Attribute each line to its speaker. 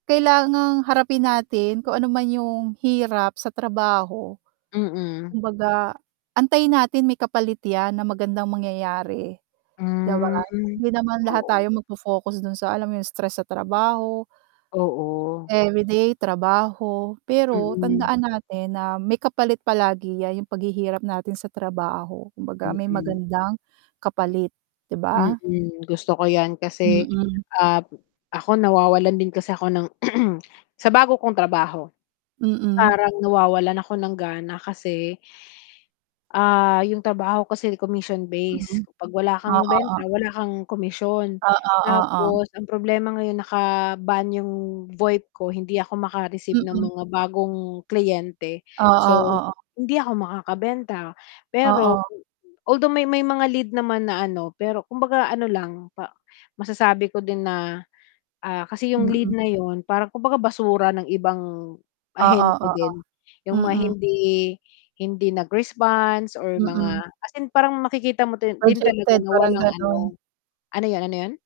Speaker 1: Kailangang harapin natin kung ano man yung hirap sa trabaho.
Speaker 2: Mm.
Speaker 1: Kumbaga, antayin natin may kapalit 'yan na magandang mangyayari, 'di ba?
Speaker 2: Hmm.
Speaker 1: Hindi naman lahat
Speaker 2: Oo.
Speaker 1: tayo magfo-focus dun sa alam mo yung, stress sa trabaho
Speaker 2: Oo.
Speaker 1: everyday trabaho. Pero
Speaker 2: Mm.
Speaker 1: tandaan natin na may kapalit palagi 'yan, yung paghihirap natin sa trabaho. Kumbaga, may
Speaker 2: Mm.
Speaker 1: magandang kapalit, 'di ba?
Speaker 2: Mm. Gusto ko 'yan kasi,
Speaker 1: Mm.
Speaker 2: ah, ako nawawalan din kasi ako ng sa bago kong trabaho,
Speaker 1: Mm.
Speaker 2: parang nawawalan ako ng gana kasi ah, yung trabaho kasi
Speaker 1: Mhm.
Speaker 2: commission-based. 'Pag wala
Speaker 1: Oo,
Speaker 2: kang
Speaker 1: o
Speaker 2: benta, wala kang komisyon.
Speaker 1: Oo, oo.
Speaker 2: Tapos ang problema ngayon naka-ban yung Voip ko, hindi ako maka-receive ng
Speaker 1: Mm.
Speaker 2: mga bagong kliyente.
Speaker 1: Oo,
Speaker 2: So,
Speaker 1: oo.
Speaker 2: hindi ako makakabenta. Pero,
Speaker 1: Oo.
Speaker 2: although, may may mga lead naman na ano, pero kumbaga ano lang, pa masasabi ko din na, ah, kasi yung lead
Speaker 1: Mm.
Speaker 2: na yun, parang kumbaga basura ng ibang
Speaker 1: Oo,
Speaker 2: ahente
Speaker 1: oo.
Speaker 2: din. Yung mga
Speaker 1: Mm.
Speaker 2: hindi hindi nag-response or mga
Speaker 1: Mm.
Speaker 2: as in parang makikita mo dun din talaga
Speaker 1: Projected,
Speaker 2: na
Speaker 1: parang
Speaker 2: walang ano
Speaker 1: gano'n.
Speaker 2: ano yun, ano yun?